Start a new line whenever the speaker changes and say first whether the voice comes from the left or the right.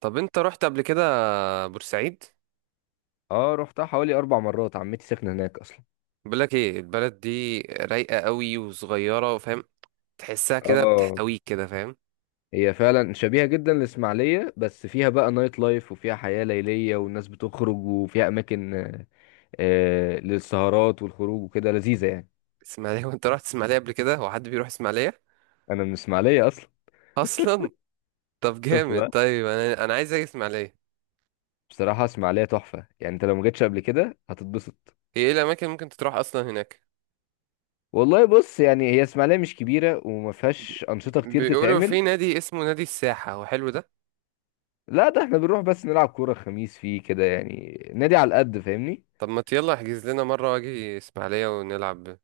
right: طب انت رحت قبل كده بورسعيد؟
left: اه، رحتها حوالي اربع مرات. عمتي ساكنه هناك اصلا.
right: بقولك ايه، البلد دي رايقة قوي وصغيرة، فاهم؟ تحسها كده
left: اه،
right: بتحتويك كده، فاهم؟
left: هي فعلا شبيهه جدا للاسماعيليه، بس فيها بقى نايت لايف وفيها حياه ليليه والناس بتخرج، وفيها اماكن للسهرات والخروج وكده، لذيذه يعني.
right: اسماعيلية وانت رحت اسماعيلية قبل كده؟ هو حد بيروح اسماعيلية
left: انا من الاسماعيليه اصلا.
right: اصلا؟ طب
left: شفت
right: جامد.
left: بقى.
right: طيب انا عايز اجي اسماعيلية.
left: بصراحه اسماعيليه تحفه يعني، انت لو ما جيتش قبل كده هتتبسط.
right: هي ايه الاماكن اللي ممكن تروح اصلا هناك؟
left: والله بص، يعني هي اسماعيليه مش كبيره وما
right: بي-
left: فيهاش انشطه كتير
right: بيقولوا
left: تتعمل.
right: في نادي اسمه نادي الساحة، هو حلو ده؟
left: لا، ده احنا بنروح بس نلعب كوره الخميس فيه كده، يعني نادي على القد فاهمني.
right: طب ما يلا احجز لنا مرة واجي اسماعيلية ونلعب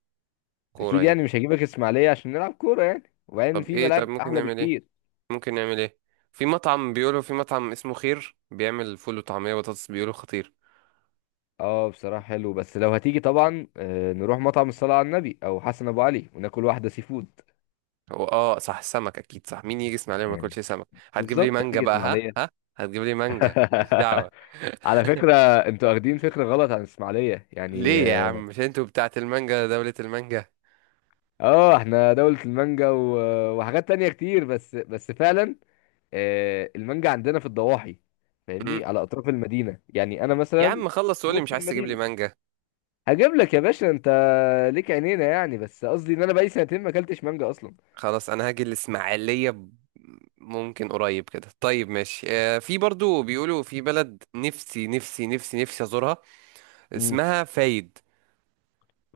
right: كورة
left: اكيد
right: يعني.
left: يعني، مش هجيبك اسماعيليه عشان نلعب كوره يعني، وبعدين
right: طب
left: في
right: ايه؟ طب
left: ملاعب
right: ممكن
left: احلى
right: نعمل ايه؟
left: بكتير.
right: ممكن نعمل ايه؟ في مطعم، بيقولوا في مطعم اسمه خير، بيعمل فول وطعمية وبطاطس، بيقولوا خطير.
left: اه بصراحه حلو، بس لو هتيجي طبعا نروح مطعم الصلاه على النبي او حسن ابو علي وناكل واحده سي فود
right: هو اه صح، سمك اكيد، صح، مين يجي اسماعيلية وما
left: يعني.
right: ياكلش سمك؟ هتجيب لي
left: بالظبط
right: مانجا
left: هتيجي
right: بقى، ها
left: اسماعيليه.
right: ها؟ هتجيب لي مانجا، ماليش دعوة.
left: على فكره، انتوا واخدين فكره غلط عن اسماعيليه يعني،
right: ليه يا
left: اه.
right: عم، مش انتوا بتاعت المانجا، دولة المانجا؟
left: احنا دوله المانجا و- وحاجات تانية كتير، بس فعلا المانجا عندنا في الضواحي،
right: مم.
left: فاهمني، على اطراف المدينه يعني. انا
right: يا
left: مثلا
right: عم خلص
left: في
right: وقولي مش
left: وسط
right: عايز تجيب لي
left: المدينه.
right: مانجا.
left: هجيب لك يا باشا انت، ليك عينينا يعني. بس قصدي ان انا بقالي سنتين ما اكلتش مانجا اصلا.
right: خلاص انا هاجي الاسماعيلية ممكن قريب كده. طيب ماشي. في برضو بيقولوا في بلد نفسي نفسي نفسي نفسي ازورها،
left: امم.
right: اسمها فايد.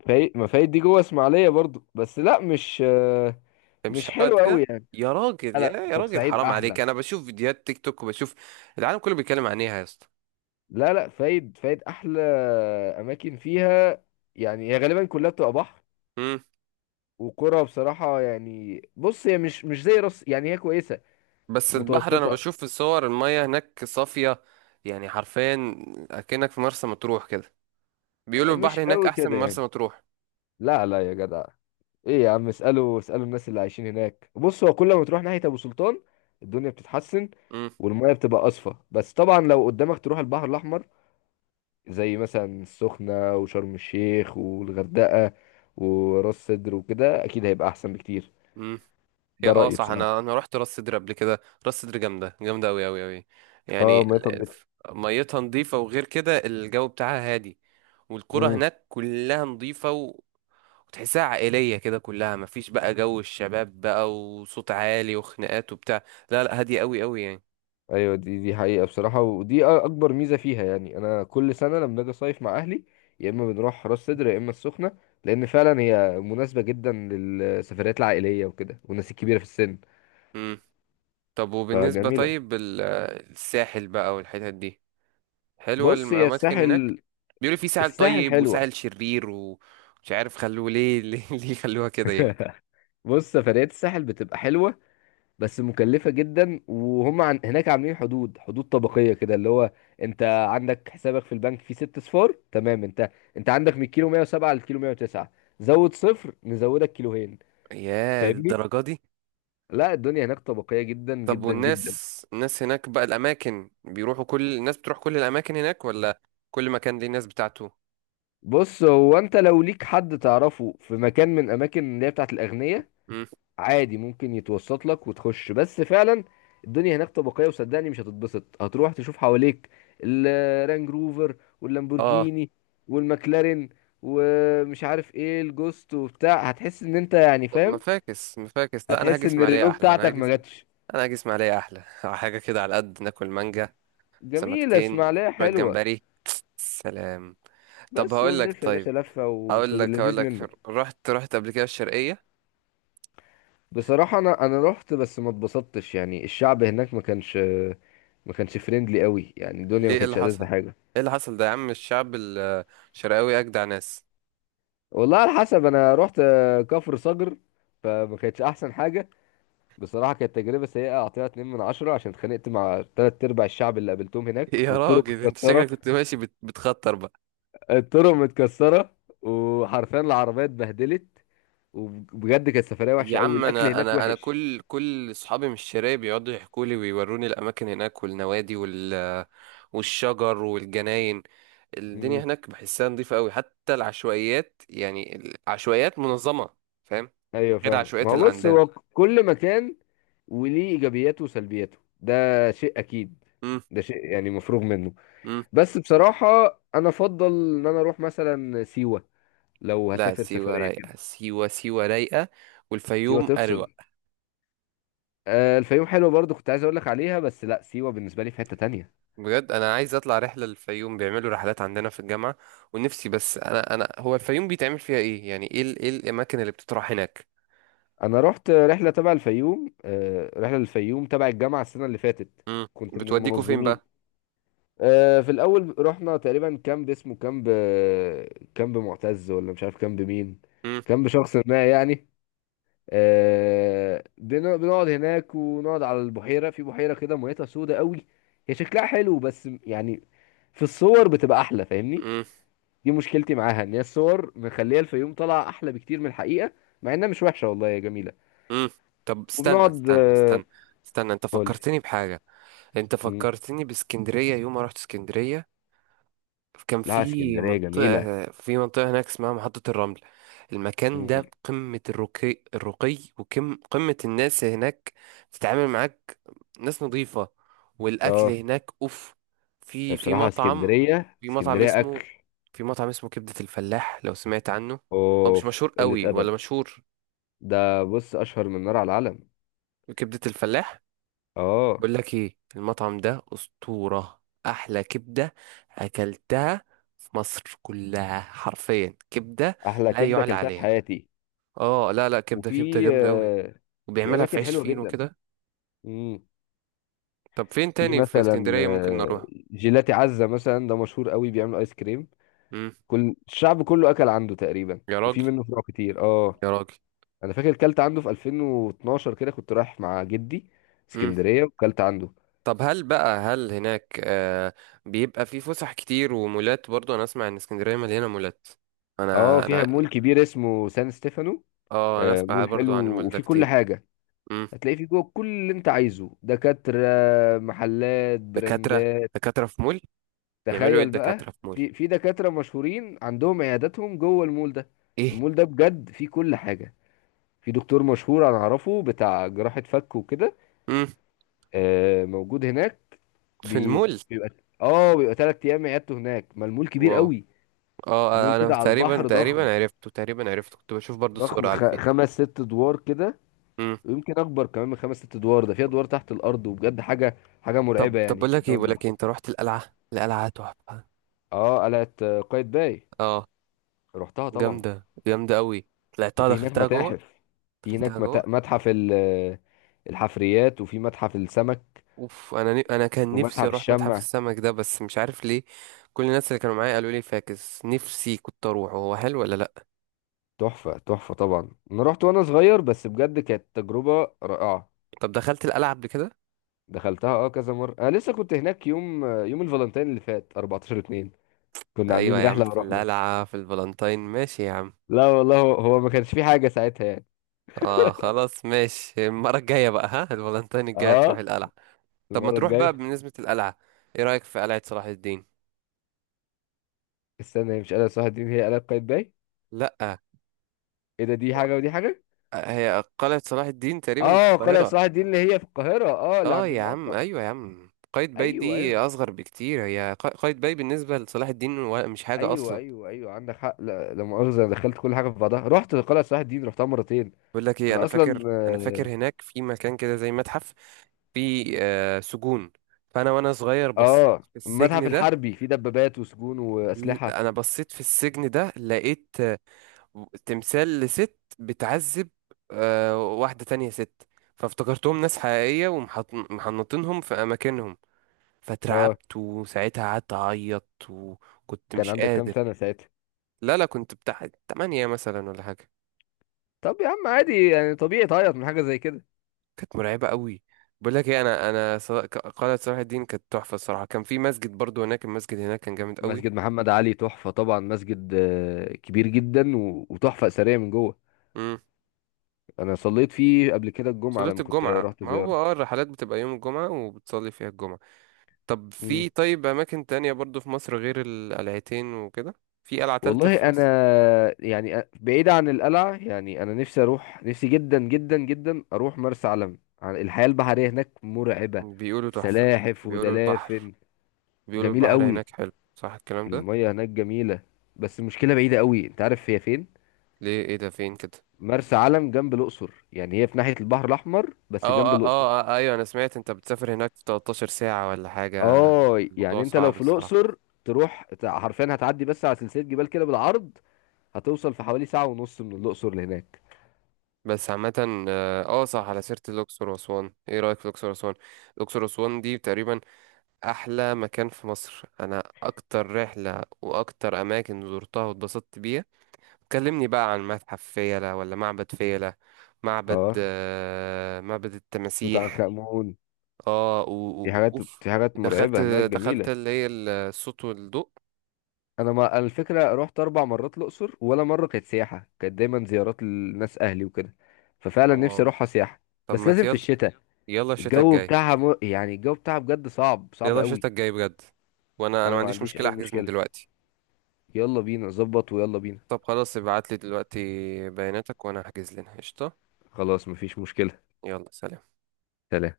left: فايد؟ ما فايد دي جوه اسماعيليه برضو. بس لا،
right: مش
left: مش
right: حلو
left: حلو
right: قد
left: قوي
right: كده؟
left: يعني.
right: يا
left: لا
right: راجل، يا
left: لا،
right: يا راجل،
left: بورسعيد
right: حرام
left: احلى.
right: عليك، انا بشوف فيديوهات تيك توك وبشوف العالم كله بيتكلم عن ايه، يا اسطى؟
left: لا لا، فايد فايد احلى. اماكن فيها، يعني هي غالبا كلها بتبقى بحر
right: امم.
left: وقرى، بصراحه يعني. بص، هي مش زي راس يعني، هي كويسه
right: بس البحر، انا
left: متوسطه،
right: بشوف في الصور المية هناك صافية، يعني حرفيا اكنك في مرسى مطروح كده. بيقولوا
left: مش
right: البحر هناك
left: قوي
right: احسن
left: كده
right: من مرسى
left: يعني.
right: مطروح.
left: لا لا يا جدع، ايه يا عم؟ اسألوا اسألوا الناس اللي عايشين هناك. بص، هو كل ما تروح ناحية ابو سلطان الدنيا بتتحسن
right: امم.
left: والمية بتبقى اصفى. بس طبعا لو قدامك تروح البحر الاحمر، زي مثلا السخنة وشرم الشيخ والغردقة وراس سدر وكده، اكيد هيبقى احسن بكتير.
right: امم. هي
left: ده
right: اه
left: رأيي
right: صح،
left: بصراحة.
right: انا رحت راس سدر قبل كده. راس سدر جامدة جامدة اوي اوي اوي، يعني
left: اه، مية نضيفة.
right: ميتها نظيفة، وغير كده الجو بتاعها هادي. والقرى هناك كلها نظيفة، وتحسها عائلية كده كلها، مفيش بقى جو الشباب بقى وصوت عالي وخناقات وبتاع. لا لا، هادية قوي قوي يعني.
left: ايوه، دي حقيقة بصراحة، ودي اكبر ميزة فيها يعني. انا كل سنة لما باجي اصيف مع اهلي يا اما بنروح راس سدر يا اما السخنة، لان فعلا هي مناسبة جدا للسفريات العائلية وكده، والناس الكبيرة في السن،
right: امم. طب وبالنسبة،
left: فجميلة.
right: طيب الساحل بقى والحتت دي، حلوة
left: بص، هي
right: الأماكن هناك؟
left: الساحل،
right: بيقولوا في ساحل
left: الساحل
right: طيب
left: حلوة.
right: وساحل شرير ومش عارف، خلوه ليه؟ ليه خلوها كده يعني؟
left: بص، سفريات الساحل بتبقى حلوة بس مكلفة جدا. وهم هناك عاملين حدود، حدود طبقية كده، اللي هو انت عندك حسابك في البنك فيه ست صفار تمام؟ انت انت عندك من الكيلو 107 للكيلو 109، زود صفر نزودك كيلوهين،
right: يا،
left: فاهمني؟
right: الدرجة دي؟
left: لا، الدنيا هناك طبقية جدا
right: طب
left: جدا جدا.
right: والناس، الناس هناك بقى الأماكن بيروحوا، كل الناس بتروح كل الأماكن هناك، ولا كل مكان ليه الناس بتاعته؟
left: بص، هو انت لو ليك حد تعرفه في مكان من اماكن اللي هي بتاعت الاغنياء،
right: مم.
left: عادي ممكن يتوسط لك وتخش. بس فعلا الدنيا هناك طبقية، وصدقني مش هتتبسط. هتروح تشوف حواليك الرانج روفر
right: اه.
left: واللامبورجيني والمكلارين ومش عارف ايه الجوست وبتاع، هتحس ان انت يعني
right: طب ما
left: فاهم،
right: فاكس ما فاكس، لا انا هاجي
left: هتحس ان
right: اسماعيليه
left: الرينو
right: احلى،
left: بتاعتك ما جاتش.
right: انا هاجي اسماعيليه احلى حاجه كده على قد ناكل مانجا،
left: جميلة
right: سمكتين،
left: اسماعيلية
right: شويه
left: حلوة،
right: جمبري. سلام. طب
left: بس
right: هقول لك،
left: ونلف يا باشا
right: طيب
left: لفة وفي
right: هقول لك هقول
left: اللذيذ منه.
right: لك رحت قبل كده الشرقيه؟
left: بصراحة، انا رحت بس ما اتبسطتش يعني. الشعب هناك ما كانش فريندلي قوي يعني، الدنيا ما
right: ليه؟ ايه اللي
left: كانتش
right: حصل؟
left: ألذ حاجة.
right: ايه اللي حصل ده يا عم؟ الشعب الشرقاوي اجدع ناس.
left: والله على حسب، انا رحت كفر صقر، فما كانتش احسن حاجه. بصراحه كانت تجربه سيئه، اعطيها 2 من عشرة، عشان اتخانقت مع تلات ارباع الشعب اللي قابلتهم هناك،
right: يا
left: والطرق
right: راجل انت
left: متكسره،
right: شكلك كنت ماشي بتخطر.
left: الطرق متكسره، وحرفيا العربيه اتبهدلت. وبجد كانت سفريه وحشه
right: يا
left: قوي،
right: عم
left: الاكل
right: انا
left: هناك
right: انا انا
left: وحش.
right: كل اصحابي من الشرايه بيقعدوا يحكوا لي ويوروني الاماكن هناك والنوادي والشجر والجناين. الدنيا
left: امم.
right: هناك بحسها نظيفه قوي، حتى العشوائيات يعني، العشوائيات منظمه، فاهم؟
left: ايوه
right: غير
left: فاهم، ما
right: العشوائيات
left: هو
right: اللي
left: بص،
right: عندنا.
left: هو كل مكان وليه ايجابياته وسلبياته، ده شيء اكيد،
right: امم.
left: ده شيء يعني مفروغ منه.
right: امم.
left: بس بصراحه، انا افضل ان انا اروح مثلا سيوه لو
right: لا
left: هسافر
right: سيوه
left: سفرية
right: رايقه،
left: كده.
right: سيوه سيوه رايقه،
left: سيوة
right: والفيوم اروق.
left: تفصل. الفيوم حلوة برضو، كنت عايز اقول لك عليها، بس لا، سيوة بالنسبة لي في حتة تانية.
right: بجد انا عايز اطلع رحله للفيوم، بيعملوا رحلات عندنا في الجامعه، ونفسي، بس انا هو الفيوم بيتعمل فيها ايه يعني؟ ايه ايه الاماكن اللي بتطرح هناك؟
left: انا رحت رحلة تبع الفيوم رحلة للفيوم تبع الجامعة السنة اللي فاتت،
right: امم.
left: كنت من
right: بتوديكوا فين
left: المنظمين.
right: بقى؟
left: في الاول رحنا تقريبا كامب، اسمه كامب كامب معتز ولا مش عارف كامب مين،
right: امم.
left: كامب شخص ما يعني. بنقعد هناك ونقعد على البحيرة. في بحيرة كده ميتها سودة قوي، هي شكلها حلو، بس يعني في الصور بتبقى احلى فاهمني.
right: امم.
left: دي مشكلتي معاها، ان هي الصور مخليه الفيوم طالعه احلى بكتير من الحقيقه، مع انها مش وحشه، والله يا جميله.
right: امم. طب استنى
left: وبنقعد
right: استنى استنى استنى، انت
left: قول.
right: فكرتني بحاجة، انت
left: مم.
right: فكرتني باسكندرية يوم ما رحت اسكندرية. كان
left: لا،
right: في
left: اسكندريه جميله.
right: منطقة في منطقة هناك اسمها محطة الرمل. المكان
left: مم.
right: ده قمة الرقي الرقي، وقمة قمة الناس هناك تتعامل معاك، ناس نظيفة، والأكل
left: اه
right: هناك أوف. في
left: بصراحه
right: مطعم،
left: اسكندريه،
right: في مطعم
left: اسكندريه
right: اسمه
left: اكل.
right: في مطعم اسمه كبدة الفلاح، لو سمعت عنه؟ هو مش
left: اوف،
right: مشهور
left: قله
right: قوي
left: ادب.
right: ولا مشهور؟
left: ده بص اشهر من نار على العلم.
right: كبدة الفلاح.
left: اه،
right: بقول لك ايه، المطعم ده أسطورة، أحلى كبدة أكلتها في مصر كلها حرفيا، كبدة.
left: احلى
right: لا
left: كبده
right: يعلى
left: اكلتها في
right: عليها.
left: حياتي.
right: اه لا لا، كبدة كبدة
left: وفي
right: جامدة أوي،
left: في
right: وبيعملها في
left: اماكن
right: عيش
left: حلوه
right: فينو
left: جدا.
right: كده.
left: مم.
right: طب فين
left: في
right: تاني في
left: مثلا
right: اسكندرية ممكن نروح؟
left: جيلاتي عزه مثلا، ده مشهور قوي، بيعمل ايس كريم،
right: امم.
left: كل الشعب كله اكل عنده تقريبا،
right: يا
left: وفي
right: راجل،
left: منه فروع كتير، اه.
right: يا راجل.
left: انا فاكر كلت عنده في 2012 كده، كنت رايح مع جدي
right: امم.
left: اسكندريه وكلت عنده.
right: طب هل بقى هناك بيبقى في فسح كتير ومولات برضو؟ أنا أسمع إن اسكندرية مليانة مولات.
left: اه،
right: أنا
left: فيها
right: أنا
left: مول كبير اسمه سان ستيفانو،
right: اه، أنا أسمع
left: مول
right: برضو
left: حلو،
right: عن المول ده
left: وفي كل
right: كتير.
left: حاجه. هتلاقي فيه جوه كل اللي انت عايزه: دكاتره، محلات،
right: دكاترة،
left: براندات.
right: دكاترة في مول؟ بيعملوا ايه
left: تخيل بقى،
right: الدكاترة في مول؟
left: في دكاتره مشهورين عندهم عياداتهم جوه المول ده.
right: ايه؟
left: المول ده بجد فيه كل حاجه. في دكتور مشهور انا اعرفه، بتاع جراحه فك وكده،
right: امم.
left: موجود هناك.
right: في
left: بي-
right: المول؟
left: بيبقى، اه بيبقى 3 ايام عيادته هناك، ما المول كبير
right: واو.
left: قوي.
right: اه،
left: المول
right: انا
left: كده على البحر ضخم،
right: تقريبا عرفته، كنت بشوف برضو
left: ضخم
right: الصورة على الفيس.
left: خمس ست ادوار كده،
right: امم.
left: ويمكن اكبر كمان من خمس ست ادوار. ده في ادوار تحت الارض، وبجد حاجه حاجه
right: طب
left: مرعبه
right: طب
left: يعني، قدام
right: بقول لك إيه،
left: البحر.
right: انت رحت القلعة؟ القلعة تحفة.
left: اه، قلعه قايتباي،
right: اه،
left: رحتها طبعا.
right: جامدة جامدة قوي، طلعتها
left: وفي هناك
right: دخلتها جوه،
left: متاحف، في
right: دخلتها
left: هناك
right: جوه.
left: متحف ال... آه، الحفريات، وفي متحف السمك،
right: اوف، انا كان نفسي
left: ومتحف
right: اروح متحف
left: الشمع.
right: السمك ده، بس مش عارف ليه كل الناس اللي كانوا معايا قالوا لي فاكس، نفسي كنت اروح، هو حلو ولا لا؟
left: تحفه تحفه طبعا، انا رحت وانا صغير، بس بجد كانت تجربه رائعه.
right: طب دخلت القلعة قبل كده؟
left: دخلتها اه كذا مرة. انا لسه كنت هناك يوم الفالنتين اللي فات 14 2، كنا
right: ايوه
left: عاملين
right: يا عم،
left: رحلة
right: في
left: ورحنا.
right: القلعة في الفالنتاين، ماشي يا عم.
left: لا والله، هو هو ما كانش في حاجة ساعتها يعني.
right: اه خلاص ماشي، المرة الجاية بقى، ها، الفالنتين الجاية تروح
left: اه،
right: القلعة. طب ما
left: المرة
right: تروح بقى،
left: الجاية.
right: بالنسبة للقلعة، ايه رأيك في قلعة صلاح الدين؟
left: استنى، هي مش قلعة صلاح الدين، هي قلعة قايتباي.
right: لأ،
left: ايه ده؟ دي حاجة ودي حاجة.
right: هي قلعة صلاح الدين تقريبا في
left: اه، قلعة
right: القاهرة.
left: صلاح الدين اللي هي في القاهرة، اه اللي
right: اه
left: عند
right: يا عم،
left: المقطم.
right: ايوه يا عم، قايتباي
left: ايوه
right: دي
left: ايوه
right: اصغر بكتير، هي قايتباي بالنسبة لصلاح الدين مش حاجة
left: ايوه
right: اصلا.
left: ايوه ايوه، عندك حق. لا لا مؤاخذة، أنا دخلت كل حاجة في بعضها، رحت قلعة صلاح الدين، رحتها مرتين.
right: بقول لك ايه، انا
left: انا اصلا
right: فاكر انا فاكر
left: اه،
right: هناك في مكان كده زي متحف، في سجون، فانا وانا صغير بصيت في
left: المتحف
right: السجن ده.
left: الحربي فيه دبابات وسجون واسلحة.
right: انا بصيت في السجن ده لقيت تمثال لست بتعذب، واحدة تانية ست، فافتكرتهم ناس حقيقية ومحنطينهم في أماكنهم،
left: اه،
right: فاترعبت وساعتها قعدت أعيط وكنت
left: كان
right: مش
left: عندك كام
right: قادر.
left: سنة ساعتها؟
right: لا لا، كنت بتاع 8 مثلا ولا حاجة،
left: طب يا عم عادي يعني، طبيعي تعيط من حاجة زي كده.
right: كانت مرعبة قوي. بقول لك ايه، قلعة صلاح الدين كانت تحفة. الصراحة كان في مسجد برضو هناك، المسجد هناك كان جامد قوي.
left: مسجد محمد علي تحفة طبعا، مسجد كبير جدا و- وتحفة أثرية من جوه.
right: امم.
left: أنا صليت فيه قبل كده الجمعة
right: صلاة
left: لما كنت
right: الجمعة،
left: رحت
right: ما هو
left: زيارة.
right: اه، الرحلات بتبقى يوم الجمعة وبتصلي فيها الجمعة. طب
left: مم.
right: في، طيب، أماكن تانية برضو في مصر غير القلعتين وكده؟ في قلعة تالتة
left: والله
right: في
left: أنا
right: مصر؟
left: يعني، بعيد عن القلعة يعني. أنا نفسي أروح، نفسي جدا جدا جدا أروح مرسى علم. الحياة البحرية هناك مرعبة،
right: بيقولوا تحفة.
left: سلاحف
right: بيقولوا البحر
left: ودلافن،
right: بيقولوا
left: جميلة
right: البحر
left: قوي،
right: هناك حلو، صح الكلام ده؟
left: المية هناك جميلة. بس المشكلة بعيدة قوي، أنت عارف هي فين؟
right: ليه؟ ايه ده؟ فين كده؟
left: مرسى علم جنب الاقصر، يعني هي في ناحيه البحر الاحمر، بس
right: اه
left: جنب
right: اه
left: الاقصر.
right: اه، ايوه، انا سمعت انت بتسافر هناك في 13 ساعة ولا حاجة؟
left: اه
right: الموضوع
left: يعني، انت لو
right: صعب
left: في
right: الصراحة.
left: الاقصر تروح حرفيا هتعدي بس على سلسله جبال كده بالعرض، هتوصل في حوالي ساعه ونص من الاقصر لهناك.
right: بس عامة، صح، على سيرة الأقصر وأسوان، ايه رأيك في الأقصر وأسوان؟ الأقصر وأسوان دي تقريبا أحلى مكان في مصر، أنا أكتر رحلة وأكتر أماكن زرتها واتبسطت بيها. كلمني بقى عن متحف فيلة ولا معبد فيلة. معبد،
left: اه،
right: معبد
left: توت عنخ
right: التماسيح.
left: امون.
right: اه،
left: في حاجات
right: اوف.
left: في حاجات
right: دخلت،
left: مرعبه هناك جميله.
right: اللي هي الصوت والضوء.
left: انا ما أنا الفكره، رحت اربع مرات الاقصر ولا مره كانت سياحه، كانت دايما زيارات للناس، اهلي وكده، ففعلا نفسي
right: اه.
left: اروحها سياحه،
right: طب
left: بس
right: ما
left: لازم في
right: يلا،
left: الشتاء.
right: يلا الشتا
left: الجو
right: الجاي،
left: بتاعها يعني الجو بتاعها بجد صعب صعب
right: يلا
left: قوي.
right: الشتا الجاي بجد، وانا
left: انا
right: ما
left: ما
right: عنديش
left: عنديش اي
right: مشكلة احجز من
left: مشكله،
right: دلوقتي.
left: يلا بينا ظبط، ويلا بينا.
right: طب خلاص، ابعت لي دلوقتي بياناتك وانا احجز لنا قشطة.
left: خلاص مفيش مشكلة.
right: يلا سلام.
left: سلام.